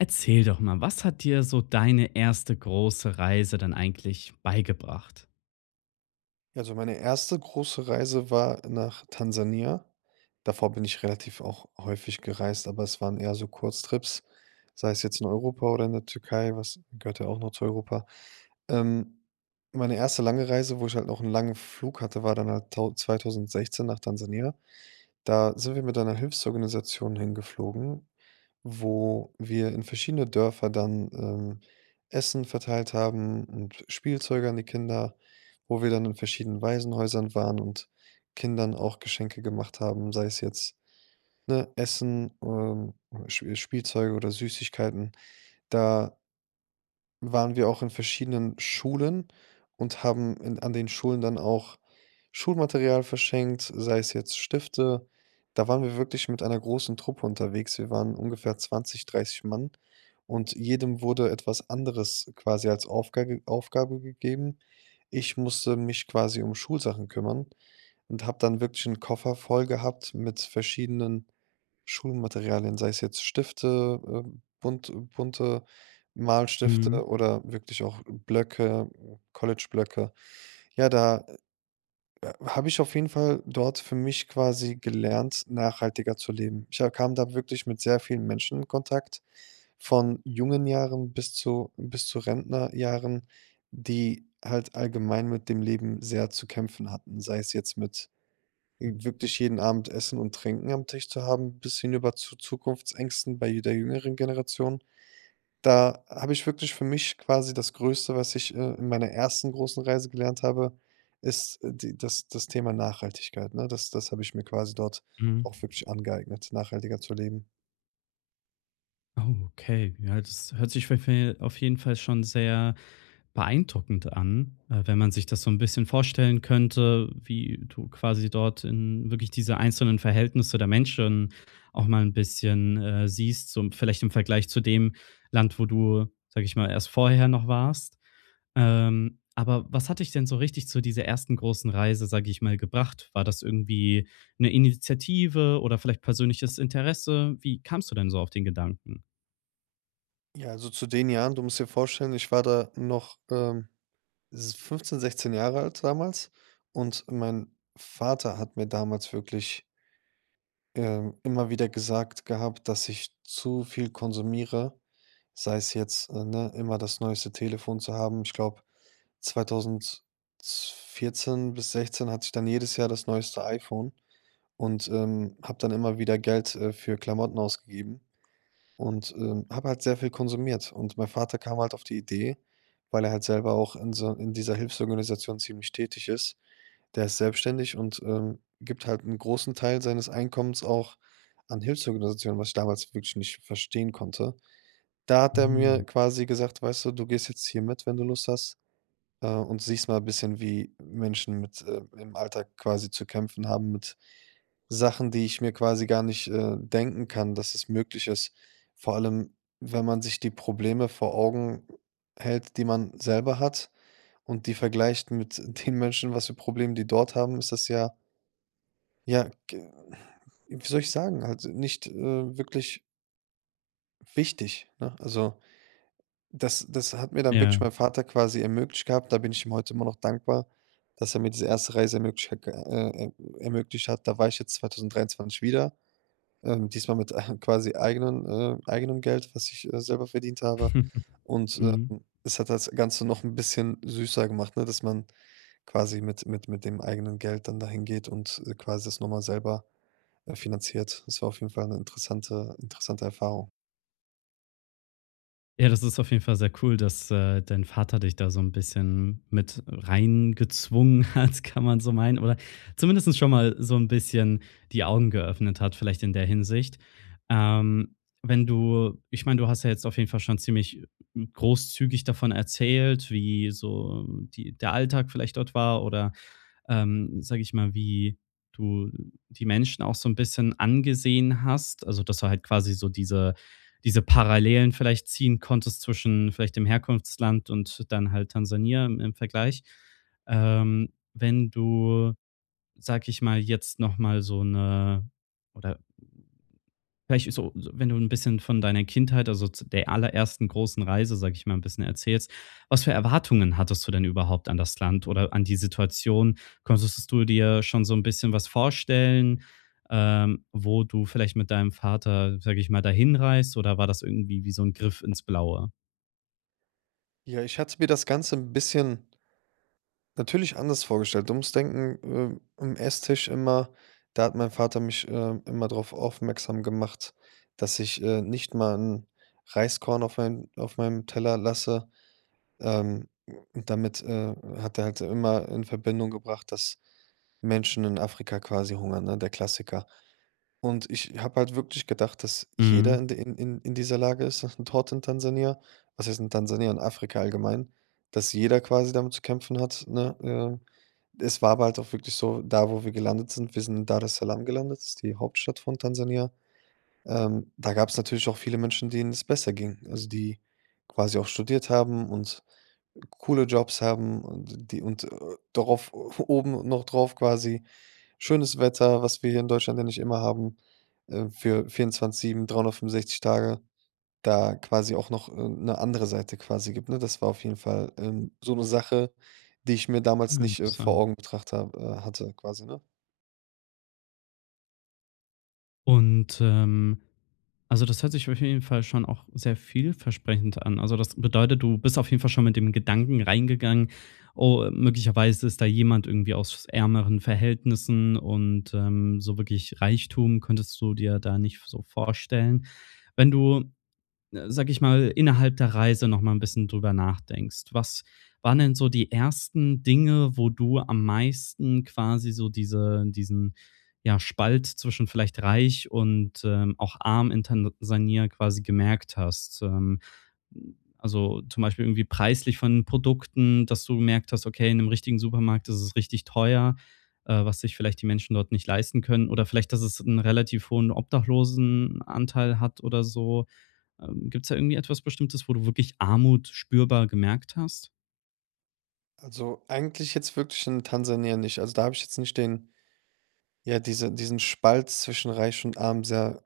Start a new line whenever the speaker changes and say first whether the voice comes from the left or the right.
left: Erzähl doch mal, was hat dir so deine erste große Reise denn eigentlich beigebracht?
right: Ja, so meine erste große Reise war nach Tansania. Davor bin ich relativ auch häufig gereist, aber es waren eher so Kurztrips, sei es jetzt in Europa oder in der Türkei, was gehört ja auch noch zu Europa. Ähm. Meine erste lange Reise, wo ich halt noch 'n langen Flug hatte, war dann da tau 2016 nach Tansania. Da sind wir mit einer Hilfsorganisation hingeflogen, wo wir in verschiedene Dörfer dann, ähm, Essen verteilt haben und Spielzeuge an die Kinder. Wo wir dann in verschiedenen Waisenhäusern waren und Kindern auch Geschenke gemacht haben, sei es jetzt, ne, Essen, ähm, Sch Spielzeuge oder Süßigkeiten. Da waren wir auch in verschiedenen Schulen und haben in an den Schulen dann auch Schulmaterial verschenkt, sei es jetzt Stifte. Da waren wir wirklich mit einer großen Truppe unterwegs. Wir waren ungefähr 20, 30 Mann, und jedem wurde etwas anderes quasi als Aufga Aufgabe gegeben. Ich musste mich quasi um Schulsachen kümmern und habe dann wirklich 'n Koffer voll gehabt mit verschiedenen Schulmaterialien, sei es jetzt Stifte, äh, bunt bunte
left: Mhm.
right: Malstifte oder wirklich auch Blöcke, College-Blöcke. Ja, da, äh, habe ich auf jeden Fall dort für mich quasi gelernt, nachhaltiger zu leben. Ich ha kam da wirklich mit sehr vielen Menschen in Kontakt, von jungen Jahren bis zu bis zu Rentnerjahren, die halt allgemein mit dem Leben sehr zu kämpfen hatten, sei es jetzt mit w wirklich jeden Abend Essen und Trinken am Tisch zu haben bis hinüber zu Zukunftsängsten bei der jüngeren Generation. Da habe ich wirklich für mich quasi das Größte, was ich, äh, in meiner ersten großen Reise gelernt habe, ist die das das Thema Nachhaltigkeit, ne? Das das habe ich mir quasi dort
left: Mhm.
right: auch wirklich angeeignet, nachhaltiger zu leben.
left: Oh, okay, ja, das hört sich für, äh auf jeden Fall schon sehr beeindruckend an, äh, wenn man sich das so 'n bisschen vorstellen könnte, wie du quasi dort in wirklich diese einzelnen Verhältnisse der Menschen auch mal 'n bisschen, äh, siehst, so im vielleicht im Vergleich zu dem Land, wo du, sage ich mal, erst vorher noch warst. Ähm, aber was hat dich denn so richtig zu dieser ersten großen Reise, sage ich mal, gebracht? War das irgendwie 'ne Initiative oder vielleicht persönliches Interesse? Wie kamst du denn so auf den Gedanken?
right: Ja, also zu den Jahren, du musst dir vorstellen, ich war da noch, ähm, s 15, 16 Jahre alt damals. Und mein Vater hat mir damals wirklich. Ähm, immer wieder gesagt gehabt, dass ich zu viel konsumiere, sei es jetzt, äh, ne, immer das neueste Telefon zu haben. Ich glaube, zweitausendzw 2014 bis 2016 hatte ich dann jedes Jahr das neueste iPhone und, ähm, habe dann immer wieder Geld, äh, für Klamotten ausgegeben. Und, ähm, habe halt sehr viel konsumiert. Und mein Vater kam halt auf die Idee, weil er halt selber auch in so in dieser Hilfsorganisation ziemlich tätig ist. Der ist selbstständig und, ähm, gibt halt 'n großen Teil seines Einkommens auch an Hilfsorganisationen, was ich damals wirklich nicht verstehen konnte. Da hat er mir
left: Mhm.
right: quasi gesagt: „Weißt du, du gehst jetzt hier mit, wenn du Lust hast, und, äh, siehst mal bisschen, wie Menschen mit äh, im Alltag quasi zu kämpfen haben mit Sachen, die ich mir quasi gar nicht, äh, denken kann, dass es möglich ist.“ Vor allem, wenn man sich die Probleme vor Augen hält, die man selber hat und die vergleicht mit den Menschen, was für Probleme die dort haben, ist das ja ja, g wie soll ich sagen? Halt nicht, äh, wirklich wichtig, ne? Also, das das hat mir dann wirklich
left: Ja.
right: mein Vater quasi ermöglicht gehabt. Da bin ich ihm heute immer noch dankbar, dass er mir diese erste Reise ermöglich ha g äh, äh, ermöglicht hat. Da war ich jetzt 2023 wieder, diesmal mit, äh, eigenen äh, eigenem Geld, was ich, äh, selber verdient habe. Und,
left: Mhm.
right: ähm, es hat das Ganze noch 'n bisschen süßer gemacht, ne, dass man quasi mit mit mit dem eigenen Geld dann dahingeht und, äh, quasi das noch mal selber, äh, finanziert. Das war auf jeden Fall 'ne interessante interessante Erfahrung.
left: Ja, das ist auf jeden Fall sehr cool, dass, äh, dein Vater dich da so 'n bisschen mit reingezwungen hat, kann man so meinen. Oder zumindest schon mal so 'n bisschen die Augen geöffnet hat vielleicht in der Hinsicht. Ähm, wenn du ich meine, du hast ja jetzt auf jeden Fall schon ziemlich großzügig davon erzählt, wie so die der Alltag vielleicht dort war oder, ähm, sage ich mal, wie du die Menschen auch so 'n bisschen angesehen hast. Also, dass du halt quasi so diese diese Parallelen vielleicht ziehen konntest zwischen vielleicht dem Herkunftsland und dann halt Tansania im im Vergleich. Ähm, wenn du, sage ich mal, jetzt noch mal so 'ne oder vielleicht so, wenn du 'n bisschen von deiner Kindheit, also z der allerersten großen Reise, sage ich mal, 'n bisschen erzählst, was für Erwartungen hattest du denn überhaupt an das Land oder an die Situation? Konntest du dir schon so 'n bisschen was vorstellen, ähm, wo du vielleicht mit deinem Vater, sage ich mal, dahin reist oder war das irgendwie wie so 'n Griff ins Blaue?
right: Ja, ich hatte mir das Ganze 'n bisschen natürlich anders vorgestellt. Du musst denken, äh, am Esstisch immer, da hat mein Vater mich, ähm, immer drauf aufmerksam gemacht, dass ich, äh, nicht mal 'n Reiskorn auf meinen auf meinem Teller lasse. Ähm, damit, äh, hat er halt immer in Verbindung gebracht, dass Menschen in Afrika quasi hungern, ne, der Klassiker. Und ich habe halt wirklich gedacht, dass jeder
left: Mhm.
right: in de in in dieser Lage ist das ist 'n dort in Tansania, was heißt in Tansania, in Afrika allgemein, dass jeder quasi damit zu kämpfen hat, ne? Ähm, es war aber halt auch wirklich so da, wo wir gelandet sind wir sind Daressalam gelandet, das ist die Hauptstadt von Tansania. Ähm, da gab's natürlich auch viele Menschen, denen es besser ging, also die quasi auch studiert haben und coole Jobs haben und die und, äh, darauf oben noch drauf quasi: Schönes Wetter, was wir hier in Deutschland ja nicht immer haben, ähm für 24/7, 365 Tage, da quasi auch noch 'ne andere Seite quasi gibt, ne? Das war auf jeden Fall, ähm, so 'ne Sache, die ich mir damals
left: Ah,
right: nicht, äh, vor
left: interessant.
right: Augen betrachtet habe äh, hatte quasi, ne?
left: Und, ähm, also das hört sich auf jeden Fall schon auch sehr vielversprechend an. Also das bedeutet, du bist auf jeden Fall schon mit dem Gedanken reingegangen: „Oh, möglicherweise ist da jemand irgendwie aus ärmeren Verhältnissen“, und, ähm, so wirklich Reichtum könntest du dir da nicht v so vorstellen. Wenn du, sage ich mal, innerhalb der Reise noch mal 'n bisschen drüber nachdenkst: Was waren denn so die ersten Dinge, wo du am meisten quasi so diese diesen, ja, Spalt zwischen vielleicht reich und, ähm, auch arm in Tansania quasi gemerkt hast? Ähm, also zum Beispiel irgendwie preislich von Produkten, dass du gemerkt hast: „Okay, in 'nem richtigen Supermarkt ist es richtig teuer“, äh, was sich vielleicht die Menschen dort nicht leisten können oder vielleicht, dass es 'n relativ hohen Obdachlosenanteil hat oder so. Ähm, gibt's da irgendwie etwas Bestimmtes, wo du wirklich Armut spürbar gemerkt hast?
right: Also, eigentlich jetzt wirklich in Tansania nicht. Also, da habe ich jetzt nicht den ja, diese diesen Spalt zwischen Reich und Arm sehr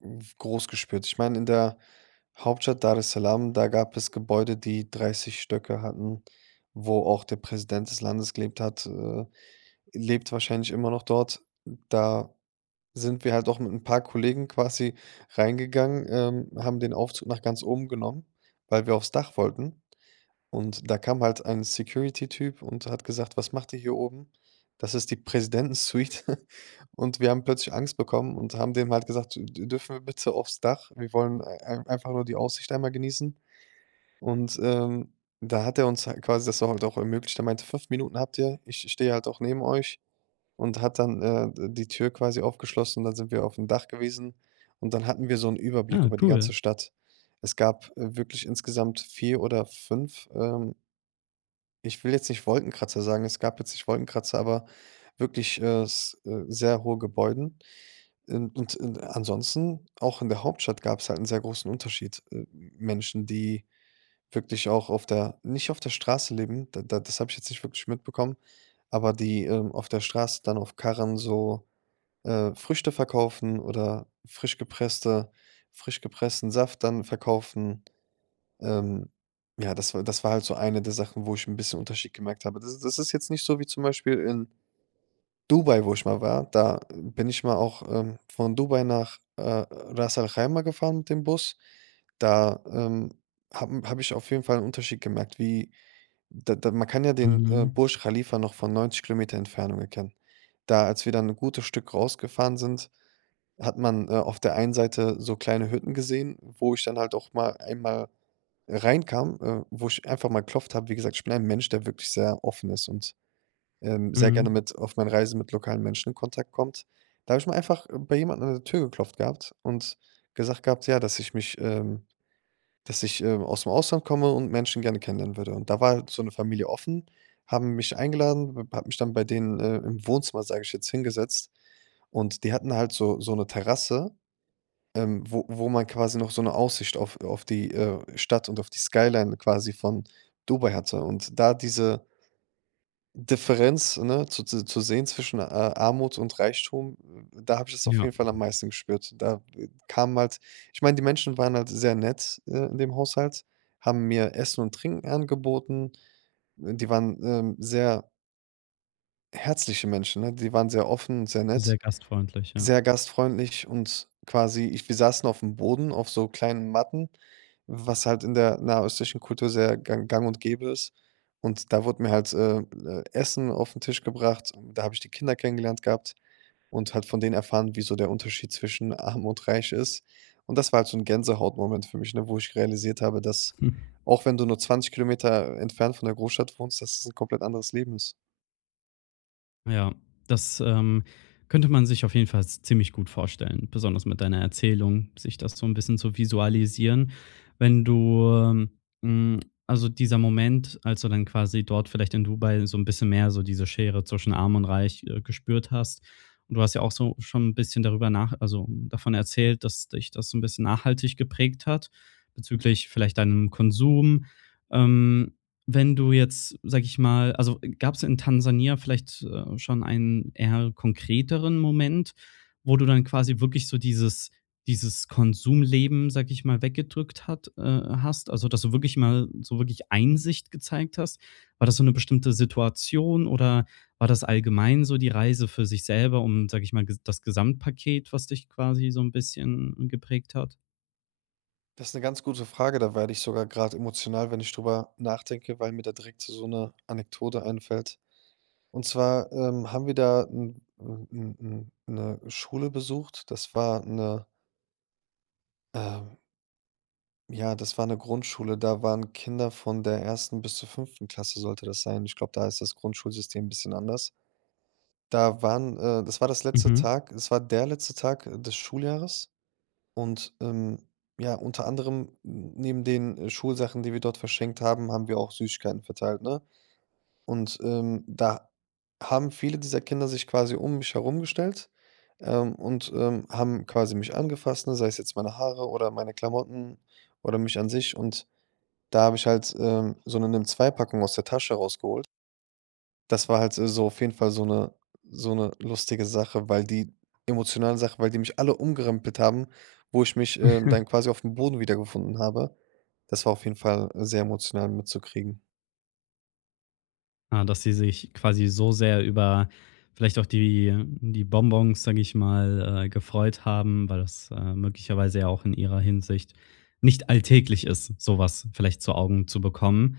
right: w groß gespürt. Ich meine in der Hauptstadt Daressalam, da gab es Gebäude, die 30 Stöcke hatten, wo auch der Präsident des Landes gelebt hat, äh, lebt wahrscheinlich immer noch dort. Da sind wir halt auch mit 'n paar Kollegen quasi reingegangen, ähm, haben den Aufzug nach ganz oben genommen, weil wir aufs Dach wollten. Und da kam halt ein Security Typ und hat gesagt: „Was macht ihr hier oben? Das ist die Präsidentensuite." Und wir haben plötzlich Angst bekommen und haben dem halt gesagt: „D dürfen wir bitte aufs Dach? Wir wollen ei einfach nur die Aussicht einmal genießen." Und, ähm, da hat er uns halt quasi das auch halt auch ermöglicht. Er meinte: „5 Minuten habt ihr. Ich ich stehe halt auch neben euch". Und hat dann, äh, d die Tür quasi aufgeschlossen, dann sind wir aufm Dach gewesen. Und dann hatten wir so 'nen Überblick
left: Äh
right: über die
left: Cool.
right: ganze Stadt. Es gab, äh, wirklich insgesamt 4 oder 5, ähm ich will jetzt nicht Wolkenkratzer sagen, es gab jetzt nicht Wolkenkratzer, aber wirklich, äh, s äh, sehr hohe Gebäuden. In und in ansonsten, auch in der Hauptstadt gab's halt 'n sehr großen Unterschied. Äh, Menschen, die wirklich auch auf der nicht auf der Straße leben, da da das habe ich jetzt nicht wirklich mitbekommen, aber die, ähm, auf der Straße dann auf Karren so, äh, Früchte verkaufen oder frisch gepresste frisch gepressten Saft dann verkaufen. Ähm, ja, das war das war halt so eine der Sachen, wo ich 'n bisschen Unterschied gemerkt habe. Das das ist jetzt nicht so wie zum Beispiel in Dubai, wo ich mal war. Da bin ich mal auch, ähm, von Dubai nach, äh, [unintelligible] gefahren mit dem Bus. Da, ähm, habe m habe ich auf jeden Fall 'n Unterschied gemerkt, wie da da man kann ja den, äh,
left: Mhm.
right: Burj Khalifa noch von 90 km Entfernung erkennen. Da als wir dann ein gutes Stück rausgefahren sind, hat man, äh, auf der einen Seite so kleine Hütten gesehen, wo ich dann halt auch mal einmal reinkam, äh, wo ich einfach mal geklopft habe. Wie gesagt, ich bin ja 'n Mensch, der wirklich sehr offen ist und, ähm, sehr gerne
left: Mhm.
right: mit auf meinen Reisen mit lokalen Menschen in Kontakt kommt. Da habe ich mal einfach bei jemanden an der Tür geklopft gehabt und gesagt gehabt, ja, dass ich mich, ähm dass ich, ähm, ausm Ausland komme und Menschen gerne kennenlernen würde. Und da war halt so 'ne Familie offen, haben mich eingeladen, w hat mich dann bei denen, äh, im Wohnzimmer, sage ich jetzt, hingesetzt. Und die hatten halt so so 'ne Terrasse, ähm, wo wo man quasi noch so 'ne Aussicht auf, äh auf die, äh, Stadt und auf die Skyline quasi von Dubai hatte. Und da diese Differenz, ne, zu zu zu sehen zwischen, äh, Armut und Reichtum, w w da habe ich das auf
left: Ja.
right: jeden Fall am meisten gespürt. Da kamen halt ich meine, die Menschen waren halt sehr nett, äh, in dem Haushalt, haben mir Essen und Trinken angeboten. Die waren, ähm, sehr herzliche Menschen, ne? Die waren sehr offen, sehr nett,
left: Sehr gastfreundlich, ja.
right: sehr gastfreundlich und quasi ich wir saßen aufm Boden auf so kleinen Matten, was halt in der nahöstlichen Kultur sehr gang gang und gäbe ist. Und da wurde mir halt äh, äh, Essen aufm Tisch gebracht und da habe ich die Kinder kennengelernt gehabt und halt von denen erfahren, wie so der Unterschied zwischen Arm und Reich ist. Und das war halt so 'n Gänsehautmoment für mich, ne, wo ich realisiert habe, dass, auch wenn du nur 20 km entfernt von der Großstadt wohnst, dass es 'n komplett anderes Leben ist.
left: Ja, das, ähm, könnte man sich auf jeden Fall z ziemlich gut vorstellen, besonders mit deiner Erzählung, sich das so 'n bisschen zu visualisieren. Wenn du, äh, hm also, dieser Moment, als du dann quasi dort vielleicht in Dubai so 'n bisschen mehr so diese Schere zwischen Arm und Reich, äh, gespürt hast und du hast ja auch so schon bisschen darüber nach also, davon erzählt, dass dich das so 'n bisschen nachhaltig geprägt hat bezüglich vielleicht deinem Konsum. Ähm. Wenn du jetzt, sage ich mal also gab's in Tansania vielleicht, äh, schon einen eher konkreteren Moment, wo du dann quasi wirklich so dieses dieses Konsumleben, sage ich mal, weggedrückt hat äh, hast? Also, dass du wirklich mal so wirklich Einsicht gezeigt hast? War das so 'ne bestimmte Situation oder war das allgemein so die Reise für sich selber, um sag ich mal g das Gesamtpaket, was dich quasi so 'n bisschen geprägt hat?
right: Das ist 'ne ganz gute Frage, da werde ich sogar grad emotional, wenn ich drüber nachdenke, weil mir da direkt so 'ne Anekdote einfällt. Und zwar, ähm, haben wir da 'n 'n 'n 'n 'ne Schule besucht. Das war 'ne ähm ja, das war 'ne Grundschule. Da waren Kinder von der 1. bis zur 5. Klasse sollte das sein. Ich glaube, da ist das Grundschulsystem 'n bisschen anders. Da waren äh, das war das letzte
left: Mhm.
right: Tag. Es war der letzte Tag, äh, des Schuljahres. Und, ähm, ja, unter anderem n neben den, äh, Schulsachen, die wir dort verschenkt haben, haben wir auch Süßigkeiten verteilt, ne? Und, ähm, da haben viele dieser Kinder sich quasi um mich herum gestellt, ähm, und, ähm, haben quasi mich angefasst, ne, sei es jetzt meine Haare oder meine Klamotten oder mich an sich. Und da habe ich halt, ähm, so 'ne nimm2-Packung aus der Tasche rausgeholt. Das war halt, äh, so auf jeden Fall so 'ne so 'ne lustige Sache, weil die emotionale Sache, weil die mich alle umgerempelt haben, wo ich mich, ähm, dann quasi aufm Boden wiedergefunden habe. Das war auf jeden Fall sehr emotional mitzukriegen.
left: Ah, dass sie sich quasi so sehr über vielleicht auch die die Bonbons, sage ich mal, äh, gefreut haben, weil das, äh, möglicherweise ja auch in ihrer Hinsicht nicht alltäglich ist, so was vielleicht zu Augen zu bekommen.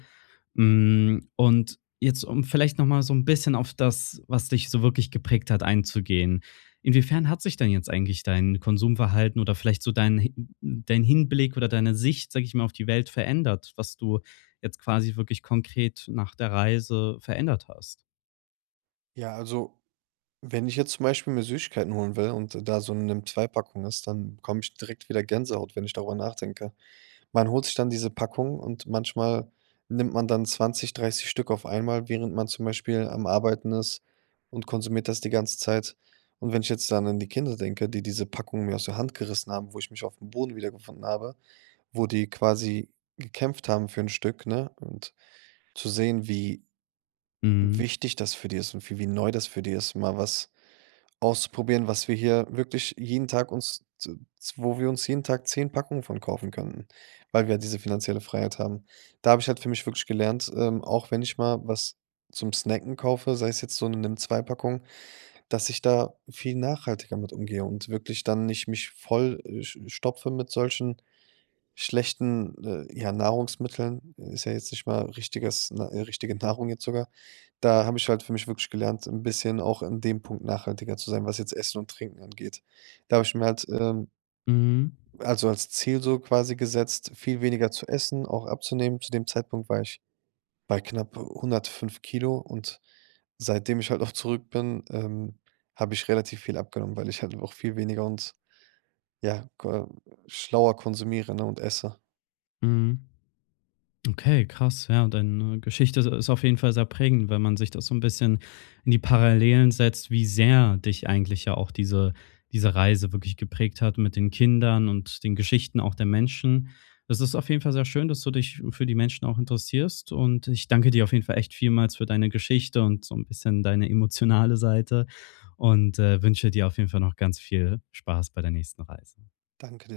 left: Hm, und jetzt, um vielleicht noch mal so 'n bisschen auf das, was dich so wirklich geprägt hat, einzugehen: Inwiefern hat sich denn jetzt eigentlich dein Konsumverhalten oder vielleicht so dein hi dein Hinblick oder deine Sicht, sage ich mal, auf die Welt verändert, was du jetzt quasi wirklich konkret nach der Reise verändert hast?
right: Ja, also, wenn ich jetzt zum Beispiel mir Süßigkeiten holen will und da so 'ne Nimm2-Packung ist, dann bekomme ich direkt wieder Gänsehaut, wenn ich darüber nachdenke. Man holt sich dann diese Packung und manchmal nimmt man dann 20, 30 Stück auf einmal, während man zum Beispiel am Arbeiten ist und konsumiert das die ganze Zeit. Und wenn ich jetzt dann an die Kinder denke, die diese Packung mir aus der Hand gerissen haben, wo ich mich aufm Boden wiedergefunden habe, wo die quasi gekämpft haben für 'n Stück, ne? Und zu sehen, wie
left: Mhm.
right: wichtig das für die ist und wie wie neu das für die ist, mal was auszuprobieren, was wir hier wirklich jeden Tag uns, z wo wir uns jeden Tag 10 Packungen von kaufen könnten, weil wir diese finanzielle Freiheit haben. Da habe ich halt für mich wirklich gelernt, ähm, auch wenn ich mal was zum snacken kaufe, sei es jetzt so 'ne Nimm2-Packung, dass ich da viel nachhaltiger mit umgehe und wirklich dann nicht mich voll äh, sch stopfe mit solchen schlechten, äh, ja, Nahrungsmitteln ist ja jetzt nicht mal richtiges ne, richtige Nahrung jetzt sogar. Da habe ich halt für mich wirklich gelernt, 'n bisschen auch in dem Punkt nachhaltiger zu sein, was jetzt Essen und Trinken angeht. Da habe ich mir halt, ähm
left: Mhm.
right: also, als Ziel so quasi gesetzt, viel weniger zu essen, auch abzunehmen. Zu dem Zeitpunkt war ich bei knapp 105 Kilo und seitdem ich halt auch zurück bin, ähm, habe ich relativ viel abgenommen, weil ich halt auch viel weniger und, ja, k schlauer konsumiere ne, und esse.
left: Mhm. Okay, krass, ja. Deine Geschichte ist ist auf jeden Fall sehr prägend, wenn man sich das so 'n bisschen in die Parallelen setzt, wie sehr dich eigentlich ja auch diese diese Reise wirklich geprägt hat mit den Kindern und den Geschichten auch der Menschen. Es ist auf jeden Fall sehr schön, dass du dich für die Menschen auch interessierst, und ich danke dir auf jeden Fall echt vielmals für deine Geschichte und so 'n bisschen deine emotionale Seite und, äh, wünsche dir auf jeden Fall noch ganz viel Spaß bei der nächsten Reise.
right: Danke dir.